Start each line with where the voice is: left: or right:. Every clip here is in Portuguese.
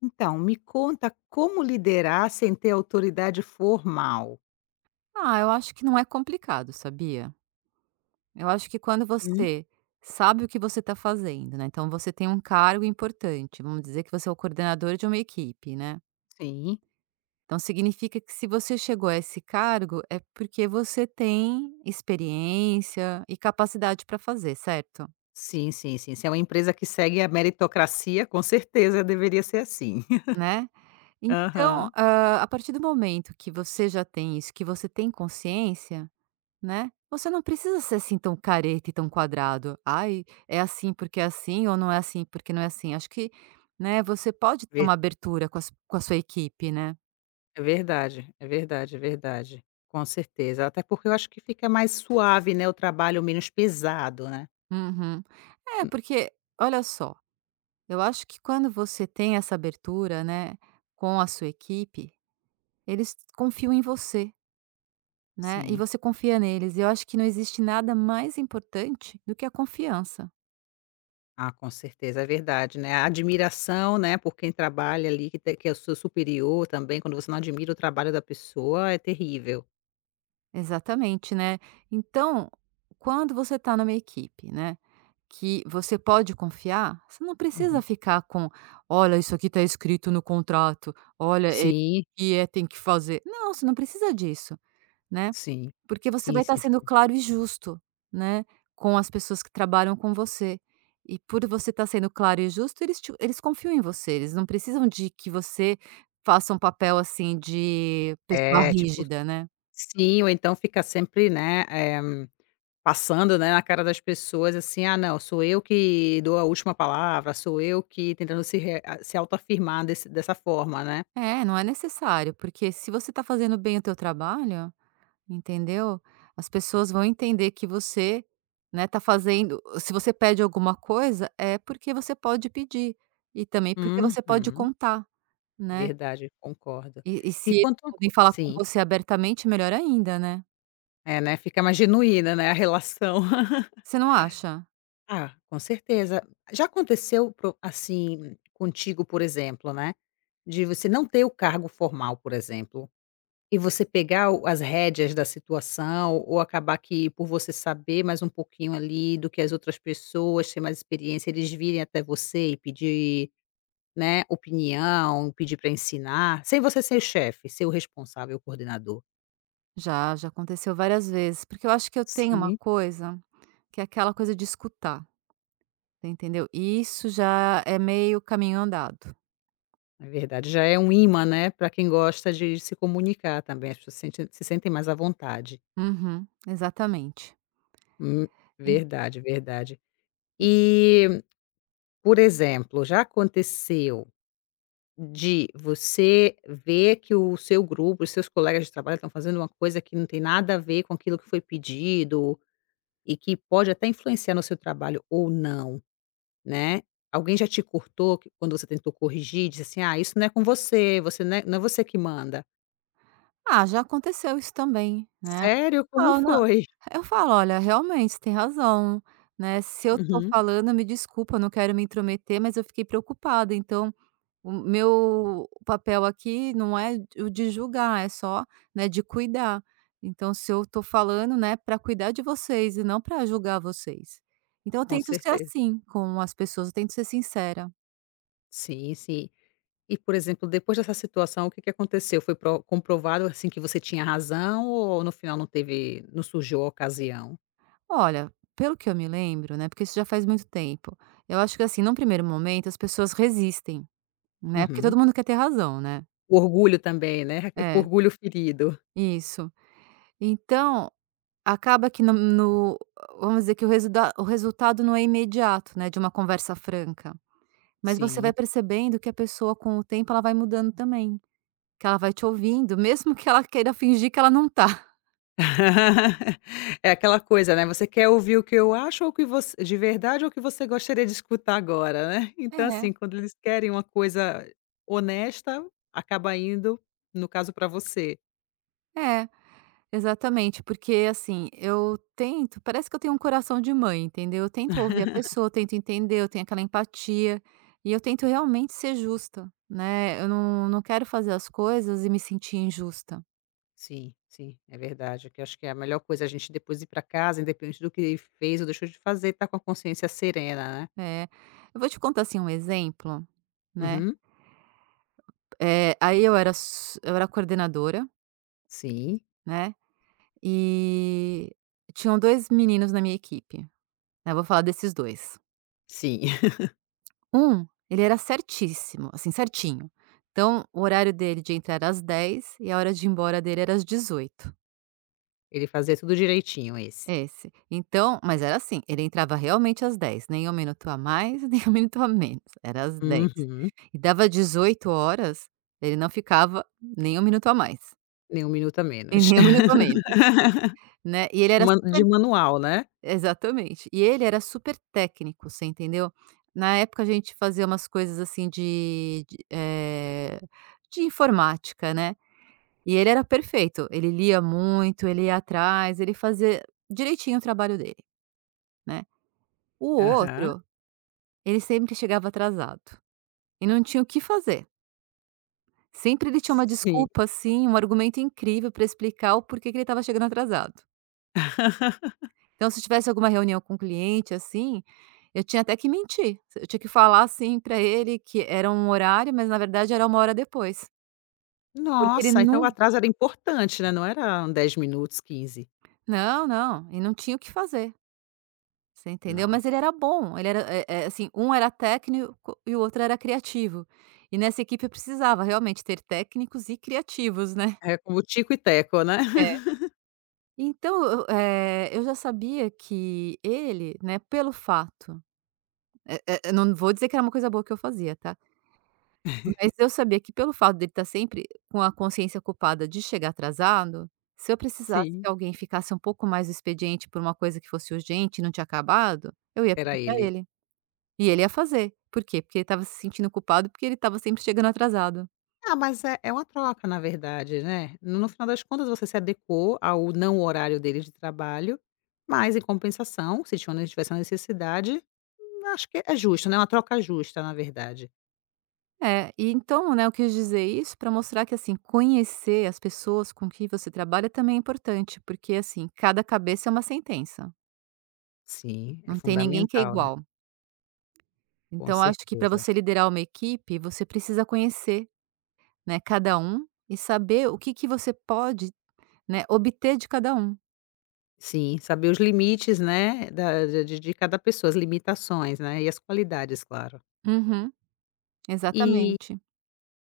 left: Então, me conta como liderar sem ter autoridade formal.
right: Eu acho que não é complicado, sabia? Eu acho que quando
left: Hum.
right: você sabe o que você está fazendo, né, então você tem um cargo importante, vamos dizer que você é o coordenador de uma equipe, né,
left: Sim,
right: então significa que se você chegou a esse cargo é porque você tem experiência e capacidade para fazer, certo?
left: sim, sim, sim. Se é uma empresa que segue a meritocracia, com certeza deveria ser assim.
right: Né? Então,
left: Aham.
right: a partir do momento que você já tem isso, que você tem consciência. Né, você não precisa ser assim tão careta e tão quadrado. "Ai, é assim porque é assim ou não é assim porque não é assim". Acho que, né, você pode ter
left: ver-
right: uma abertura com a sua equipe, né.
left: É verdade, é verdade, é verdade. Com certeza. Até porque eu acho que fica mais suave, né? O trabalho menos pesado, né?
right: Uhum. É,
left: Hum.
right: porque olha só, eu acho que quando você tem essa abertura, né, com a sua equipe, eles confiam em você, né, e
left: Sim.
right: você confia neles. E eu acho que não existe nada mais importante do que a confiança.
left: Ah, com certeza, é verdade, né? A admiração, né, por quem trabalha ali, que é o seu superior também, quando você não admira o trabalho da pessoa, é terrível.
right: Exatamente, né. Então, quando você tá numa equipe, né, que você pode confiar, você não precisa
left: Uhum.
right: ficar com: "Olha, isso aqui está escrito no contrato. Olha, é isso
left: Sim,
right: que é tem que fazer". Não, você não precisa disso, né,
left: sim.
right: porque você
left: Sim,
right: vai estar
left: sim,
right: sendo
left: sim.
right: claro e justo, né, com as pessoas que trabalham com você. E por você estar sendo claro e justo, eles confiam em você, eles não precisam de que você faça um papel, assim, de pessoa
left: É, tipo
right: rígida, né.
left: sim, ou então fica sempre, né, passando, né, na cara das pessoas, assim: "Ah, não, sou eu que dou a última palavra, sou eu que", tentando se re a se autoafirmar desse dessa forma, né.
right: É, não é necessário, porque se você está fazendo bem o teu trabalho. Entendeu? As pessoas vão entender que você, né, tá fazendo. Se você pede alguma coisa, é porque você pode pedir, e também porque você pode
left: Uhum.
right: contar, né.
left: Verdade, concordo.
right: E
left: Me
right: se eles
left: conta uma
right: podem
left: co
right: falar com
left: Sim.
right: você abertamente, melhor ainda, né.
left: É, né, fica mais genuína, né, a relação.
right: Você não acha?
left: Ah, com certeza. Já aconteceu pro assim, contigo, por exemplo, né, de você não ter o cargo formal, por exemplo? E você pegar o as rédeas da situação, ou acabar que por você saber mais um pouquinho ali do que as outras pessoas, ter mais experiência, eles virem até você e pedir, né, opinião, pedir para ensinar, sem você ser o chefe, ser o responsável, o coordenador.
right: Já aconteceu várias vezes, porque eu acho que eu tenho uma
left: Sim.
right: coisa, que é aquela coisa de escutar, você entendeu? E isso já é meio caminho andado.
left: É verdade, já é um imã, né, para quem gosta de se comunicar também, as pessoas sente se sentem mais à vontade.
right: Uhum, exatamente.
left: Hum.
right: E-
left: Verdade, verdade. E, por exemplo, já aconteceu de você ver que o seu grupo, os seus colegas de trabalho estão fazendo uma coisa que não tem nada a ver com aquilo que foi pedido e que pode até influenciar no seu trabalho ou não, né. Alguém já te cortou que quando você tentou corrigir, disse assim: "Ah, isso não é com você, você não é você que manda".
right: Ah, já aconteceu isso também, né.
left: Sério? Como
right: Não, não.
left: foi?
right: Eu falo: "Olha, realmente você tem razão, né, se eu tô
left: Uhum.
right: falando, me desculpa, eu não quero me intrometer, mas eu fiquei preocupada, então o meu papel aqui não é o de julgar, é só, né, de cuidar. Então se eu tô falando, né, para cuidar de vocês e não para julgar vocês". Então eu
left: Com
right: tento ser
left: certeza.
right: assim com as pessoas, eu tento ser sincera.
left: Sim, sim. E, por exemplo, depois dessa situação, o que que aconteceu? Foi pro comprovado, assim, que você tinha razão ou no final não surgiu a ocasião?
right: Olha, pelo que eu me lembro, né, porque isso já faz muito tempo, eu acho que, assim, num primeiro momento as pessoas resistem, né, porque
left: Uhum.
right: todo mundo quer ter razão, né.
left: O orgulho também, né, o
right: É,
left: orgulho ferido.
right: isso. Então, acaba que no no vamos dizer que o resulda o resultado não é imediato, né, de uma conversa franca, mas você vai
left: Sim.
right: percebendo que a pessoa com o tempo ela vai mudando também, que ela vai te ouvindo, mesmo que ela queira fingir que ela não tá.
left: É aquela coisa, né, você quer ouvir o que você de verdade ou o que você gostaria de escutar agora, né. Então,
right: É,
left: assim, quando eles querem uma coisa honesta, acaba indo, no caso, para você.
right: é, exatamente, porque assim, eu tento, parece que eu tenho um coração de mãe, entendeu, eu tento ouvir a pessoa, eu tento entender, eu tenho aquela empatia, e eu tento realmente ser justa, né, eu não não quero fazer as coisas e me sentir injusta.
left: Sim, sim, é verdade, que eu acho que é a melhor coisa a gente depois ir para casa, independente do que fez ou deixou de fazer, tá com a consciência serena, né.
right: É. Eu vou te contar, assim, um exemplo, né,
left: Uhum.
right: aí eu era coordenadora,
left: Sim,
right: né, e tinham 2 meninos na minha equipe, né. Eu vou falar desses 2.
left: sim.
right: Um, ele era certíssimo, assim, certinho. Então, o horário dele de entrar era às 10h e a hora de ir embora dele era às 18h.
left: Ele fazia tudo direitinho, esse.
right: Esse. Então, mas era assim, ele entrava realmente às 10h, nem um minuto a mais, nem um minuto a menos, era às 10h.
left: Uhum.
right: E dava 18h, ele não ficava nem um minuto a mais.
left: Nem um minuto a
right: E
left: menos.
right: nem muito menos, né. E ele era
left: Man
right: super,
left: De manual, né?
right: exatamente. E ele era super técnico, você entendeu. Na época a gente fazia umas coisas assim de informática, né. E ele era perfeito, ele lia muito, ele ia atrás, ele fazia direitinho o trabalho dele, né. O
left: Aham.
right: outro, ele sempre chegava atrasado, e não tinha o que fazer. Sempre ele tinha uma
left: Sim.
right: desculpa, assim, um argumento incrível pra explicar o porquê que ele estava chegando atrasado. Então, se tivesse alguma reunião com o cliente, assim, eu tinha até que mentir. Eu tinha que falar, assim, pra ele que era um horário, mas na verdade era uma hora depois. Porque ele
left: Nossa, então
right: não.
left: o atraso era importante, né, não eram 10 minutos, 15.
right: Não, não, e não tinha o que fazer, você entendeu? Mas ele
left: Nossa.
right: era bom, ele era, assim, um era técnico e o outro era criativo. E nessa equipe eu precisava realmente ter técnicos e criativos, né.
left: É como Tico e Teco, né?
right: É. Então eu, eu já sabia que ele, né, pelo fato, não vou dizer que era uma coisa boa que eu fazia, tá? Mas eu sabia que pelo fato dele estar sempre com a consciência culpada de chegar atrasado, se eu precisasse
left: Sim,
right: que alguém ficasse um pouco mais do expediente por uma coisa que fosse urgente e não tinha acabado, eu ia
left: era
right: pedir pra
left: ele.
right: ele. E ele ia fazer. Por quê? Porque ele estava se sentindo culpado, porque ele estava sempre chegando atrasado.
left: Ah, mas é uma troca, na verdade, né? No final das contas, você se adequou ao não horário dele de trabalho, mas em compensação, se tinha, né, tivesse uma necessidade, acho que é justo, né, uma troca justa, na verdade.
right: É, e então, né, eu quis dizer isso para mostrar que, assim, conhecer as pessoas com que você trabalha também é importante, porque, assim, cada cabeça é uma sentença.
left: Sim, é
right: Não tem ninguém que é
left: fundamental, né?
right: igual.
left: Com
right: Então, eu acho que para
left: certeza.
right: você liderar uma equipe, você precisa conhecer, né, cada um, e saber o que que você pode, né, obter de cada um.
left: Sim, saber os limites, né, da de cada pessoa, as limitações, né, e as qualidades, claro.
right: Uhum,
left: E,
right: exatamente.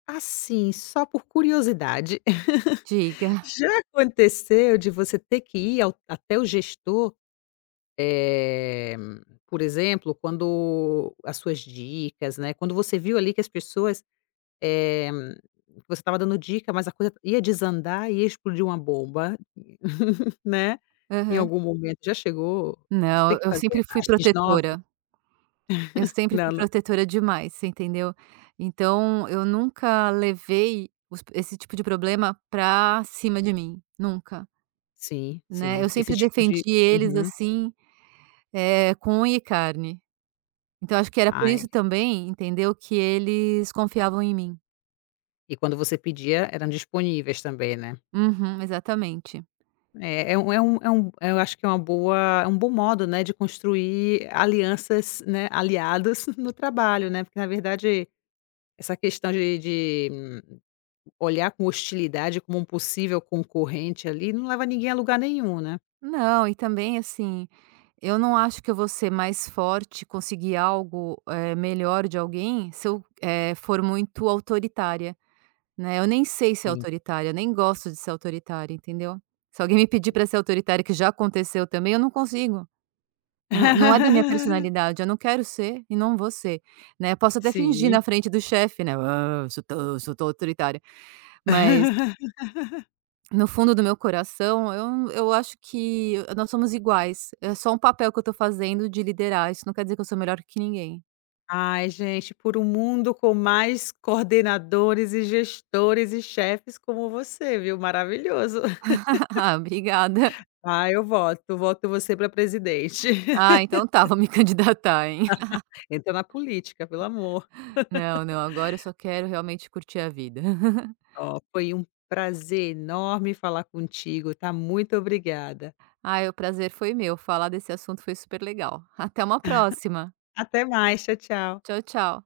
left: assim, só por curiosidade,
right: Diga.
left: já aconteceu de você ter que ir ao até o gestor, eh, por exemplo, quando as suas dicas, né, quando você viu ali que as pessoas, eh, que você estava dando dica, mas a coisa ia desandar, e ia explodir uma bomba, né, em
right: Aham.
left: algum momento, já chegou você tem
right: Não,
left: que
right: eu
left: fazer
right: sempre fui
left: a X9?
right: protetora, eu sempre
left: Não,
right: fui
left: não.
right: protetora demais, você entendeu? Então, eu nunca levei os esse tipo de problema pra cima de mim, nunca,
left: Sim,
right: né. Eu
left: sim. Esse
right: sempre
left: tipo de
right: defendi eles,
left: uhum.
right: assim, com unha e carne. Então acho que era por
left: Ai,
right: isso também, entendeu, que eles confiavam em mim.
left: e quando você pedia, eram disponíveis também, né.
right: Uhum, exatamente.
left: Eu acho que é uma boa, é um bom modo, né, de construir alianças, né, aliados no trabalho, né, porque na verdade essa questão de olhar com hostilidade como um possível concorrente ali, não leva ninguém a lugar nenhum, né.
right: Não, e também assim, eu não acho que eu vou ser mais forte, conseguir algo, melhor de alguém se eu, for muito autoritária, né. Eu nem sei ser
left: Sim.
right: autoritária, eu nem gosto de ser autoritária, entendeu. Se alguém me pedir para ser autoritária, que já aconteceu também, eu não consigo. Não, não é da minha personalidade, eu não quero ser e não vou ser, né. Eu posso até fingir na
left: Sim.
right: frente do chefe, né: "Ah, eu sou tão autoritária", mas no fundo do meu coração, eu acho que nós somos iguais, é só um papel que eu tô fazendo de liderar, isso não quer dizer que eu sou melhor que ninguém.
left: Ai, gente, por um mundo com mais coordenadores e gestores e chefes como você, viu, maravilhoso.
right: Ah, obrigada.
left: Ah, eu voto, voto você para presidente.
right: Ah, então tá, vou me candidatar, hein.
left: Entra na política, pelo amor.
right: Não, não, agora eu só quero realmente curtir a vida.
left: Ó, foi um prazer enorme falar contigo, tá, muito obrigada.
right: Ah, o prazer foi meu, falar desse assunto foi super legal. Até uma próxima.
left: Até mais, tchau, tchau.
right: Tchau, tchau.